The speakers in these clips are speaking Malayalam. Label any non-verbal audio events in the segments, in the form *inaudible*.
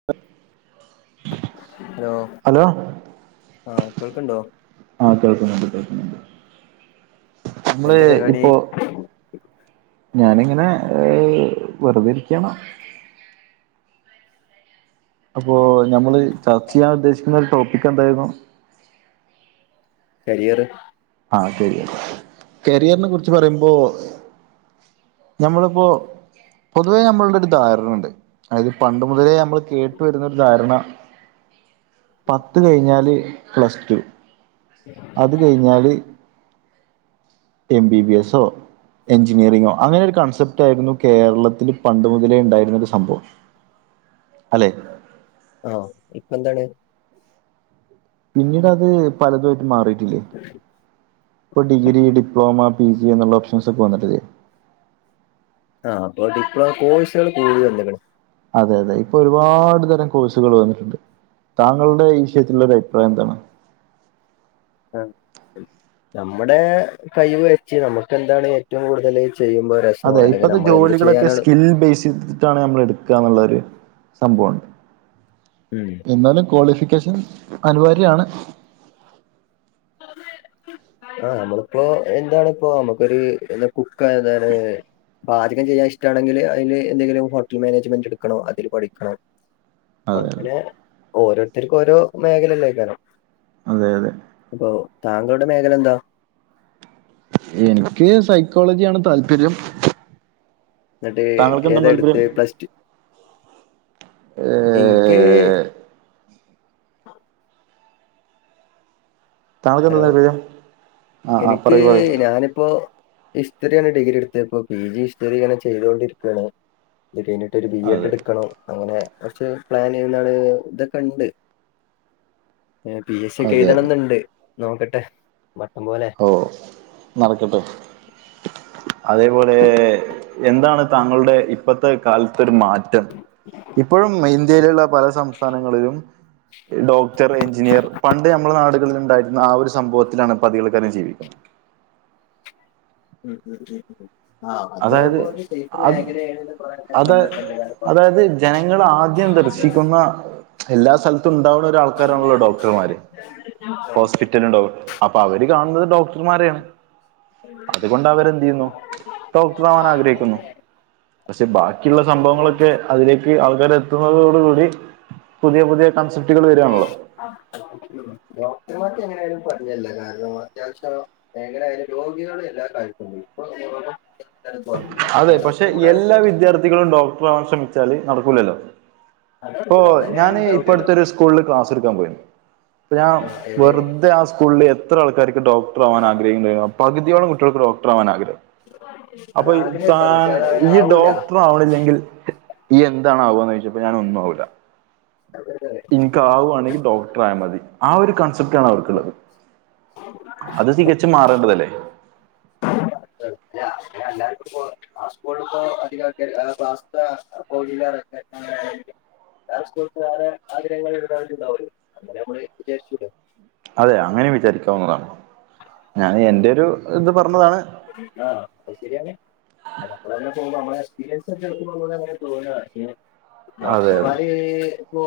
*unintelligible* ഹലോ ഹലോ ആഹ് കേൾക്ക്ണ്ടോ ആഹ് കേൾക്കുന്നുണ്ട് കേൾക്കുന്നുണ്ട് നമ്മള് എന്താ പരിപാടി ഇപ്പോ ഞാനിങ്ങനെ ഏ വെറുതിര്ക്ക്യാണ്. അപ്പോ ഞമ്മള് ചർച്ചെയ്യാൻ ഉദ്ദേശിക്കുന്ന രു ടോപ്പിക്ക് എന്തായിര്ന്നു. കരിയറ് ആഹ് ശരി കരിയർനെ കുർച്ച് പറയുമ്പോ. നമ്മളിപ്പോ പൊതുവേ നമ്മൾടെ ഒരു ധാരണണ്ട് അതായത് പണ്ട് മുതലേ നമ്മള്. കേട്ട് വരുന്ന ഒരു ധാരണ പത്ത് കഴിഞ്ഞാല് പ്ലസ് ടു അത് കയ്ഞ്ഞാല്. എം ബി ബി എസ് ഓഹ് എഞ്ചിനീയറിങ്ങോ അങ്ങനെയൊരു കൺസെപ്റ്റായിരുന്നു കേരളത്തില് പണ്ട് മുതലേ ഇണ്ടായിരുന്ന ഒരു സംഭവം അലെ. ആഹ് ഇപ്പന്താണ്? പിന്നീട് അത് പലതുംമായിട്ട് മാറിട്ടില്ലേ അ്ഹും. പ്പ ഡിഗ്രി ഡിപ്ലോമ പി ജി എന്നുള്ള ഓപ്ഷൻസൊക്കെ വന്ന്ട്ട് ല്ലേ? ആഹ് അപ്പൊ ഡിപ്ലോ കോഴ്സുകള് *unintelligible* അതെ അതെ പ്പൊരുപാട് തരം കോഴ്സുകൾ വന്നിട്ടുണ്ട്. താങ്കളുടെ ഈ വിഷയത്തിലുള്ള ഒരു അഭിപ്രായം എന്താണ് അഹ് ശ- നമ്മുടെ കൈവ് വെച്ച് നമുക്ക് എന്താണ് ഏറ്റവും കൂടുതല് ചെയ്യുമ്പോ രസം അതെ അല്ലെങ്കിൽ ഇപ്പത്തെ നമ്മൾ എന്ത് ജോലികളൊക്കെ ചെയ്യാനാണ് സ്കിൽ ബേസ് ചെയ്തിട്ടാണ് നമ്മൾ എടുക്കുക എന്നുള്ളൊരു സംഭവുണ്ട് ഉം എന്നാലും ക്വാളിഫിക്കേഷൻ അനിവാര്യാണ്. *inaudible* ആഹാ നമ്മളിപ്പോഎന്താണ്, ഇപ്പോ നമുക്കൊരു എന്താ കുക്കന്താണ്- പാചകം ചെയ്യാ ഇഷ്ടാണെങ്കില് അയ്ല് എന്തെങ്കിലും ഹോട്ടൽ മാനേജ്മെന്റ്ട്ക്കണോ അതില് പഠിക്കണോ. അതെ അതെ അങ്ങനെ ഓരോരുത്തർക്ക് ഓരോ മേഘലല്ലേക്കാരം. അതെ അതെ. പ്പൊ താങ്കളുടെ മേഖല എന്താ? എനിക്ക് സൈക്കോളജിയ ആാണ് താല്പര്യം ന്നിട്ട് താങ്കൾക്ക് എന്താണ് ഏതാ താല്പര്യം എടുത്തേ പ്ലസ് ടു ഇൻക്ക് ഏഹ് *unintelligible* താങ്കൾക്ക് എന്താ ഹലോ താല്പര്യം ആ ആ എനിക്ക് പറയൂ പറയൂ ഞാനിപ്പോ ഹിസ്റ്ററ്യണ് ഡിഗ്രിട്ത്ത പ്പൊ പി ജി ഹിസ്റ്ററിങ്ങനെ ചെയ്തോണ്ടിര്ക്കാണ്. ത് കയ്ഞ്ട്ടൊരു ബി എഡ് അതെ ഇട്ക്കണം അങ്ങനെ കൊർച്ച് പ്ലാൻ എന്താണ് തൊക്കണ്ട്. പി എസ് സി ഒക്കെ അതെ അതെ എഴുതണംന്ന്ണ്ട് നോക്കട്ടെ മട്ടം പോലെ. ഓഹ് നടക്കട്ടെ അതേപോലെ എന്താണ് താങ്കളുടെ ഇപ്പത്തെ കാലത്തെ ഒരു മാറ്റം ഇപ്പഴും ഇന്ത്യയിലുള്ള പല സംസ്ഥാനങ്ങളിലും ഡോക്ടർ, എഞ്ചിനീയർ പണ്ട് ഞമ്മളെ നാടുകളിൽ ഇണ്ടായിരുന്ന ആ ഒരു സംഭവത്തിലാണ് പതികൾക്കാരെ ജീവിക്കുന്നത്. *unintelligible* ആഹ് അതായത് അതാമ്പോ ഒരു സേഫ് അത് മേഖലയേണ്ത് കൊറേ ആൾക്കാര് അത് കണ്ടത്ത്ണ്ട് *unintelligible* കൊർച്ച്. ശിക്കുന്ന. എല്ലാ സ്ഥലത്തും ഉണ്ടാവുന്നഒരാൾ ക്കാരാണല്ലോ ഡോക്ടർമാര് ഹോസ്പിറ്റലിലുംഡോ അപ്പൊ അവര് കാണുന്നത് ഡോക്ടർമാരെയാണ് അതുകൊണ്ട് അവര് എന്ത് ചെയ്യുന്നു *unintelligible* ആവാൻ ആഗ്രഹിക്കുന്നു പക്ഷെ ബാക്കിയുള്ള സംഭവങ്ങളൊക്കെ അതിലേക്ക് ആൾക്കാർ എത്തുന്നതോടുകൂടി പുതിയ പുതിയ കൺസെപ്റ്റുകൾ വരുവാണല്ലോ ഡോക്ടർമാർക് എങ്ങനെയാലും പറഞ്ഞല്ല കാരണം അത്യാവശ്യം എങ്ങനെ അയ്ന് രോഗികള് ഇല്ലാണ്ടായിപോയി പ്പൊ രോഗ അതെ പക്ഷെ എല്ലാ വിദ്യാർത്ഥികളും ഡോക്ടറാവാൻ ശ്രമിച്ചാല് നടക്കൂലല്ലോ. ഇപ്പൊ അതറിയില്ല അതെങ്ങനെയാലും ഞാനീ ഉണ്ടാവില്ലല്ലോ ഇപ്പടുത്തൊരു സ്കൂളില് ക്ലാസ് എടുക്കാൻ പോയിരുന്നു ഇപ്പാ ഞാ ആ, എവിടെയാണ് വെറുതെ ആ സ്കൂളിൽ എത്ര ആൾക്കാർക്ക് ഡോക്ടർ ആവാൻ ആഗ്രഹിക്കണ്ടായിരുന്നു പകുതിയളംകു ഒരു ഡോക്ടർ ആവാൻ ആഗ്രഹം അപ്പൊ *unintelligible* താൻ അത് അവന് ഈ ആവൂല ഡോക്ടർ ആവണില്ലെങ്കിൽ എന്താണ് ആകുവാന്ന് ചോദിച്ചപ്പോ ഞാൻ ഒന്നും ആവൂല *unintelligible* ഇനിക്കാവുവാണെങ്കി ഡോക്ടറായാ മതി ആ ഒരു കൺസെപ്റ്റാണ് അവർക്കുള്ളത് അത് തികച്ചും മാറേണ്ടതല്ലേ *unintelligible* ജ്ജ. പിന്നെ എല്ലാർക്കും ഇപ്പോ ആ സ്കൂളില് ഇപ്പോ അധികം ആൾക്കാര് *unintelligible* വേറെ സ്കൂളിൽ പോയാ വേറെ ആഗ്രഹങ്ങൾ ഉണ്ടാവല്ലോ അങ്ങനെ നമ്മള് വിചാരിച്ചൂടെ അതെ അങ്ങനെ വിചാരിക്കാവുന്നതാണ് ഞാന് എന്റെരു ത് പർഞ്ഞതാണ്. ആഹ് അത് ശരിയാണ് നമ്മൾ അങ്ങനെ പോകുമ്പോ നമ്മളെ എക്സ്പീരിയൻസ് വച്ച് എടുക്കുമ്പോ നമ്മക്ക് അങ്ങനെ തോന്നാ അതെ ഡോക്ടർമാര് പീ പൊ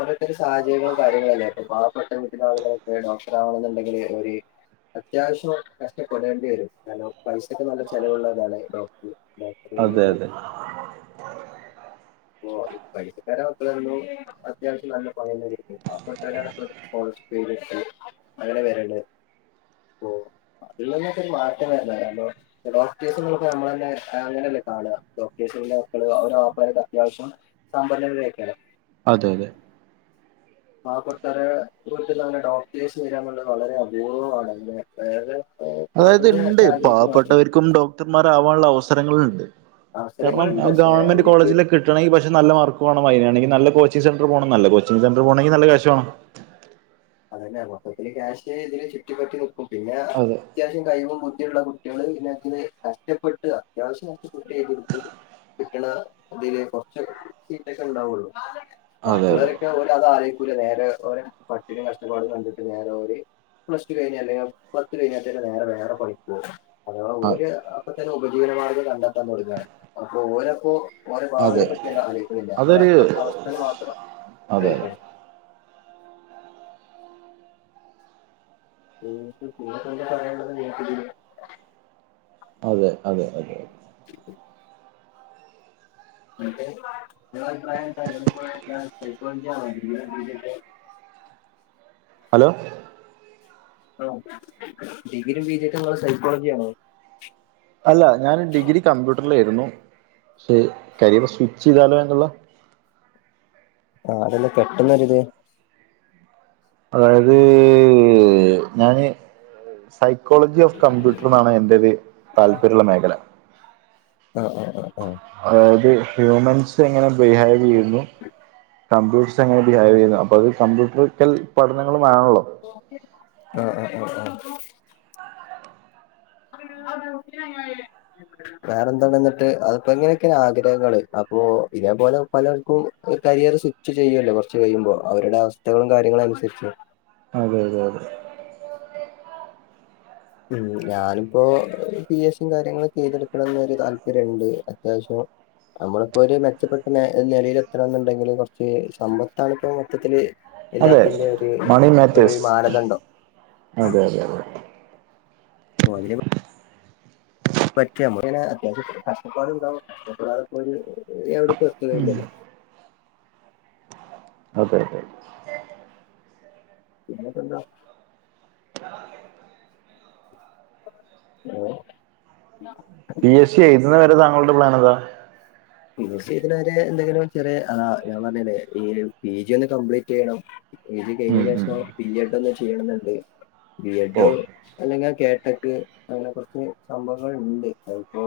ഓരോര്ത്തര സാഹചര്യങ്ങളും കാര്യങ്ങളല്ലെ പ്പ പാവപ്പെട്ട വീട്ടിലാളുകളൊക്കെ ഡോക്ടറാവുന്നുണ്ടെങ്കില് ഒര്. അത്യാവശ്യം കഷ്ടപ്പെടേണ്ടി വരും കാരണം പൈസക്ക് നല്ല ചെലവുള്ളതാണ് ഡോക് അതെ അതെ. ഓഹ് പൈസക്കാരെ മക്കൾ എന്നും അത്യാവശ്യം നല്ല പണി തന്നെ കിട്ടും പാവപ്പെട്ടോര് *unintelligible* അങ്ങനെ വരട് ഹോ. ഇള്ളേനേത്തൊക്കെ മാറ്റം വരണിണ്ടല്ലോ ഡോക്ടേഴ്സ്ന്ന്ള്ളപ്പം നമ്മളന്നെ അങ്ങനെല്ലേ കാണ ഡോക്ടേഴ്സിന്റെ മക്കള് ഓരൊ അത്യാവശ്യം സമ്പന്നരയ്ക്കാരം അതെ അതെ പാവപ്പെട്ടോരെ *unintelligible* ഡോക്ടേഴ്സ് വരാന്ന്ള്ളത് വളരെ അപൂർവ്വമാണെന്റെ വേറെ കുറഞ്ഞ അതായത്ണ്ട് സാഹചര്യത്തിൽ മാത്രം പാവപ്പെട്ടവര്ക്കും ഡോക്ടർമാരാവാള്ള അവസരങ്ങള്ണ്ട്. കാരണം ആ അവസരങ്ങളുണ്ട് പക്ഷെ ഗവൺമെന്റ് അതിലേക്ക് കോളേജിലെക്കി കിട്ടണങ്കില് പക്ഷേ നല്ല മാർക്ക് വാണം അയിനാണങ്കിൽ നല്ല കോച്ചിങ് സെന്റർ പോവണം നല്ല കോച്ചിങ് സെന്റർ പോണങ്കിൽ നല്ല കാശ് വാണം. അതന്നെ മൊത്തത്തില് ക്യാഷ് ഇതില് ചുറ്റി പറ്റി നിക്കും പിന്നെ അതെ അത്യാശ്യം കഴിവും ബുദ്ധിയുള്ള കുട്ടെൾ പിന്നെന്ന് കഷ്ടപ്പെട്ട് അത്യാവശ്യ *unintelligible* കിട്ട്ണ തില് കൊറ്ച്ച് സീറ്റൊക്കെണ്ടാവുള്ളൂ. അതെ അതെ ബാക്കിയുള്ളവരൊക്കെ ഓര് അത് ആലോയിക്കൂല നേരെ ഓലെ പട്ടിണിം കഷ്ടപ്പാടും കണ്ടിട്ട് നേരെ ഓല് പ്ലസ്റ്റു കഴിഞ്ഞാല് പത്ത് കഴിഞ്ഞാല് നേരെ വേറെ പണിക്ക് പോകും. അഥവാ അ ഓര് അപ്പതന്നെ ഉപജീവനമാർഗ്ഗം കണ്ടെത്താൻതൊട്ങ്ങാണ്. അപ്പൊ ഓരപ്പോ ഓരെ അതെ ഭാവിയെപറ്റിയല്ലാം ആലോയ്ക്ക്ണില്ല ഓരെ അതൊരു അവസ്ഥ അവസ്ഥൽ മാത്രം അതെ അലൊയ്ക്ക്ണ *inaudible* അതെ അതെ അതെ *inaudible* എന്നിട്ട് നിങ്ങളെ അഭിപ്രായന്താ എന്നോട്പ്പോ സൈക്കോളജിയാണോ *unintelligible* ഹലോ ആഹ് ഡിഗ്രിം പീജിം നിങ്ങള് സൈക്കോളജിയാണോ അല്ല ഞാൻ ഡിഗ്രി കമ്പ്യൂട്ടർലെര്ന്നു പക്ഷെ കരിയർ സ്വിച്ചെയ്താലോയെന്നുള്ള കാരണം പെട്ടെന്നൊരു ഇത് അതായത് ഞാന് സൈക്കോളജി ഓഫ് കമ്പ്യൂട്ടർന്നാണ് എന്റൊരു താല്പര്യള്ള മേഖല. ആ അ അ അ അതായത് ഹ്യൂമൻസ് എങ്ങനെ ബിഹേവ് ചെയ്യുന്നു കമ്പ്യൂട്ട്സെങ്ങനെ ഡിഹൈവ് ചെയ്യുന്നു അപ്പത് കമ്പ്യൂട്ടറിക്കൽ പഠനങ്ങളുമാണല്ലോ. കോപ്പിയല്ല ആഹ് ആഹ് ആഹ് *unintelligible* വേറെന്താണ്ങ്ങട്ട് അതിപ്പോ ഇങ്ങനെയൊക്കെയാണ് ആഗ്രഹങ്ങള് അപ്പൊ ഇതോ പോലെ പലർക്കും കരിയർ സ്വിച്ച് ചെയ്യല്ലോ കുറച്ച് കയ്യ്മ്പോ അവരുടെ അവസ്ഥകളും കാര്യങ്ങളും അനുസരിച്ച്. അതെ അതെ അതെ ഉം ഞാനിപ്പോ പി എസിം കാര്യങ്ങളൊക്കെ എഴുതിയൊടുക്കണന്ന് ഒര് താല്പര്യണ്ട് അത്യാവശ്യം നമ്മള്പ്പോ ഒരു മെച്ചപ്പെട്ട നെലയിൽ ത്തണംന്ന്ണ്ടെങ്കില് കൊറ്ച്ച് സമ്പത്താണ്പ്പോ മൊത്തത്തില് അതെ എല്ലാത്തിന്റെ ഒരു മണി ഒരു മാറ്റേഴ്സ് മാനദണ്ഡം അതെ അതെ അതെ *unintelligible* പറ്റ്യമ്മ ങ്ങനെ അത്യാവശ്യം കഷ്ടപ്പാടുണ്ടാവും കഷ്ടപ്പെടാതെ പ്പൊരു എവിടെപ്പോ ഉം എത്തുകല്ലല്ലോ. അതെ അതെ പിന്നെപ്പെന്താ? ആ ന്നാ പി എസ് സി എഴുതുന്ന വരെ താങ്കളുടെ പ്ലാൻ ഏതാ? പിഎസ് സി എയ്തിണെരെ എന്തെങ്കിലും ചെറിയ ആഹ് ഞാ പറ്ഞ്ഞിലെ ഈഹ് പി ജി യൊന്ന് കംപ്ലീറ്റെയ്യണം. ഉം ഉം എയ്തികഴിഞ്ഞേനെശം ബിഎഡൊന്ന് ചെയ്യണന്ന്ണ്ട്. ഓ ബിഎഡൊ അല്ലെങ്കിൽ ആ കേട്ടട്ട് അങ്ങനെ കൊറച്ച് സംഭവങ്ങള്ണ്ട് അതിപ്പോ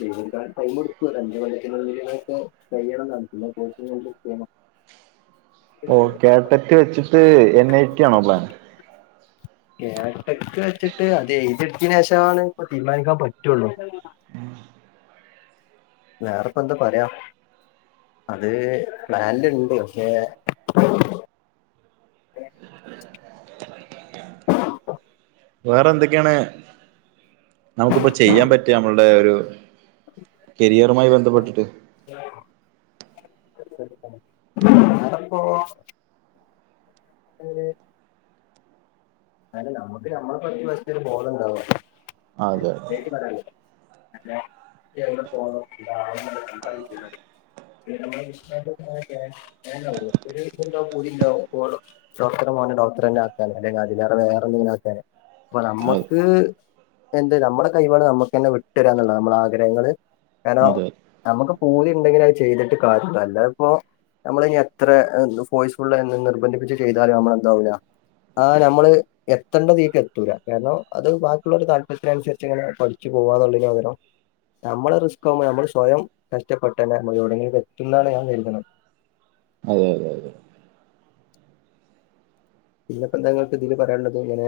പിന്നെന്താ ടൈമ് ഒരഞ്ച് കൊല്ലത്തിനുള്ളിലൊക്കെ കയ്യണന്നാണ് പിന്നെ *unintelligible* ചെയ്യണം. ഓഹ് കേട്ടക്ക് വെച്ചിട്ട് എൻ ഐടി ആണോ പ്ലാൻ? കേട്ടക്ക് വെച്ച്ട്ട് അത് എഴുതിട്തീനേ ഷാണ് ഇപ്പ തീരുമാനിക്കാൻ പറ്റുള്ളു. വേറെപ്പന്താ പറയാ അത് പ്ലാനില്ണ്ട് പക്ഷേ *inaudible* വേറെ എന്തൊക്കെയാണ് നമുക്ക്പ്പോ ചെയ്യാംപറ്റാ നമ്മൾടെ ഒരു കെരിയറുമായി ബന്ധപ്പെട്ടിട്ട് അതെപ്പൊ? ഒര് കാരണം നമ്മക്ക് നമ്മളെ പറ്റി വല്ല്യബോധണ്ടാവ അതെ പ്രത്യോഗിച്ച് *unintelligible* *inaudible* പിന്ന നമ്മള് വിശദായിട്ട് *unintelligible* ഒരു ഒര്ത്ണ്ടാവുംപൂതിണ്ടാവും ഓള് ഡോക്ടറെ മോനെ ഡോക്ടറന്നെ ആക്കാന് അല്ലങ്കിൽ അതിലേറെ വേറെ എന്തെങ്കിലും ആക്കാന് അപ്പ അതെ നമ്മക്ക് എന്ത് നമ്മടെ കൈവാണ് നമക്കന്നെ വിട്ടു തരാന്നുള്ള നമ്മളെ ആഗ്രഹങ്ങള് കാരണം അതെ നമ്മക്ക് പൂതി ഇണ്ടങ്കിലെ അത് ചെയ്തിട്ട് കാര്യള്ളു അല്ലാപ്പോ നമ്മളെനി എത്രഫോഴ്സ്ഫുൾഎന്ന് നിർബന്ധിപ്പിച്ച് ചെയ്താലും നമ്മളെന്താവൂല *unintelligible* നമ്മള് എത്തണ്ടതീക്ക് എത്തൂല കാരണം അത് ബാക്കിയുള്ളരുടെ താല്പര്യത്തിനനുസരിച്ച് ഇങ്ങനെ പഠി ക്ക് പോവാനുള്ളതിന് പകരം നമ്മള് റിസ്ക്കാവ്മ്പോൾ നമ്മള് സ്വയം കഷ്ട്ടപ്പെട്ടന്നെ നമള് യോടെങ്കിലൊക്കെത്തുന്നാണ് ഞാൻ കരുതുന്നത്. അതെ അതെ അതെ പിന്നെപ്പ എന്താ നിങ്ങൾക്ക് ഇതില് പറയാനുള്ളത് ഇങ്ങനെ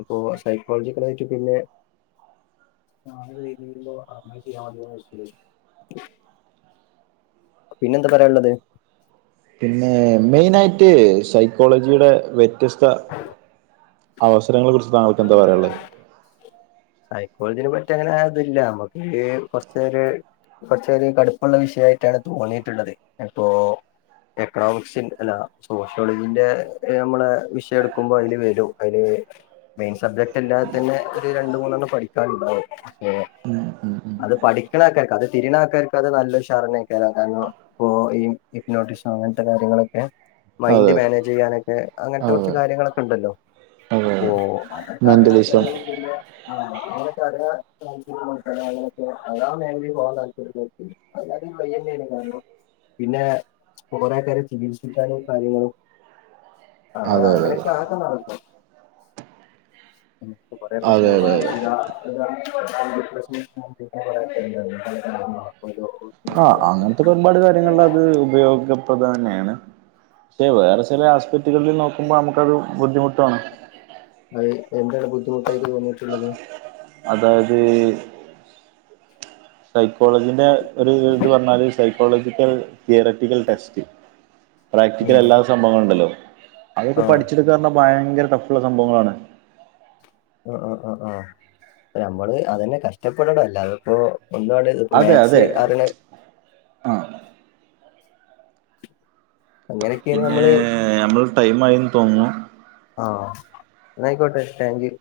അപ്പൊ സൈക്കോളജിക്കലായിട്ട് പിന്നെ *unintelligible* അങ്ങനെ ചെയ്യാമതിന്നൊ *unintelligible* പിന്നെന്താ പറയാള്ളത്? പിന്നെ മെയിനായിട്ട് സൈക്കോളജിയുടെ വ്യത്യസ്ത അവസ് തരങ്ങളെ കുറിച്ച് താങ്കൾക്ക് എന്താ പറയാള്ളെ സൈക്കോള്ജിനെ പറ്റിങ്ങനെ ആ തില്ല നമ്മക്ക് കൊറ്ചൊര് കുറചധികം കട്പ്പള്ള വിഷയയ്ട്ടാണ് തോന്നിട്ട്ള്ളത്. അപ്പോ എക്കണോമിക്സിൻ അല്ല സോഷ്യോളജീന്റെ നമ്മളെ വിഷയം എടുക്കുമ്പോ അയില് വരും. അയില് മെയ്ൻ സബ്ജക്ട്ല്ലാതെ തന്നെ ഒരു രണ്ട് മൂന്നെണ്ണം പഠിക്കാന്ണ്ടാവും ഏഹ് അത് പഠിക്ണ ആക്കാർക്ക് അത് തിരിണ ആക്കാർക്ക് അത് നല്ലശാറെന്നെക്കാരം കാര്ണം- ഇപ്പോ ഈ ഇപ്നോട്ടിസം അങ്ങനത്തെ കാര്യങ്ങളൊക്കെ മൈന്റ് അതെ മേനേജെയ്യാനെക്കെ അങ്ങൻത്തെ കൊറ്ച്ച് അതെ കാര്യങ്ങളൊക്ക ണ്ടല്ലോ *unintelligible* *unintelligible* മെന്റലിസം ചെലവു മില്ലെ? ആ അങ്ങനൊക്കെ അറിയാൻ താൽപര്യളോൽക്ക് അങ്ങനൊത്തെ അതെ മേഖലയിൽപോകാൻ താൽപര്യലോൽക്ക് എല്ലാത്തിനും വൈയ്യെന്നേനെ കാരണം പിന്നെ കൊറെ പേരെ ചികിത്സിക്കാനും കാര്യങ്ങളും *inaudible* അതാ അതെ അതെ അങ്ങനെക്കെ ആ ഒക്കെ നടക്കും ന്നിട്ടും കൊറെ അതെ പ്രശ്നങ്ങൾ അതെ അതെ മാറീട്ടില്യാ. *unintelligible* ആ അങ്ങനത്തെക്കെ ഒരുപാട് കാര്യങ്ങള് അത് ഉപയോഗ തന്നെണ് പക്ഷേ വേറെ ചെല ആസ്പത്രികളിൽ നോക്കുമ്പോൾ നമുക്കത് ബുദ്ധിമുട്ട്‌വാണ്. അഹ് എന്താണ് ബുദ്ധിമുട്ടായിട്ട് തോന്നിട്ടുള്ളത് അതായത് സൈക്കോളജിന്റെ ഒരു ഇത് പറഞ്ഞാല് സൈക്കോളജിക്കൽ തിയററ്റിക്കൽ ടെസ്റ്റ് ഉം. പ്രാക്ടിക്കലല്ലാത്ത സംഭവങ്ങള്ണ്ടല്ലോ അതൊക്കെ ആ പഠിച്ചെടുക്കാർഞ്ഞ ഭയങ്കര ടഫ്ള്ള സംഭവങ്ങളാണ്. ആ ആ ആ ആ നമ്മള് അതന്നെ കഷ്ടപ്പെടണം അല്ലാതപ്പോ ഒന്നാണ്ട് അതെ അതെ ആഹ് അങ്ങനെയൊക്കെയാണ് പിന്നെ നമ്മള് മ്മൾ ടൈം ആയിന്ന്തോന്ന്ന്നു. ആഹ് ന്നായ്ക്കോട്ടെ താങ്ക് യു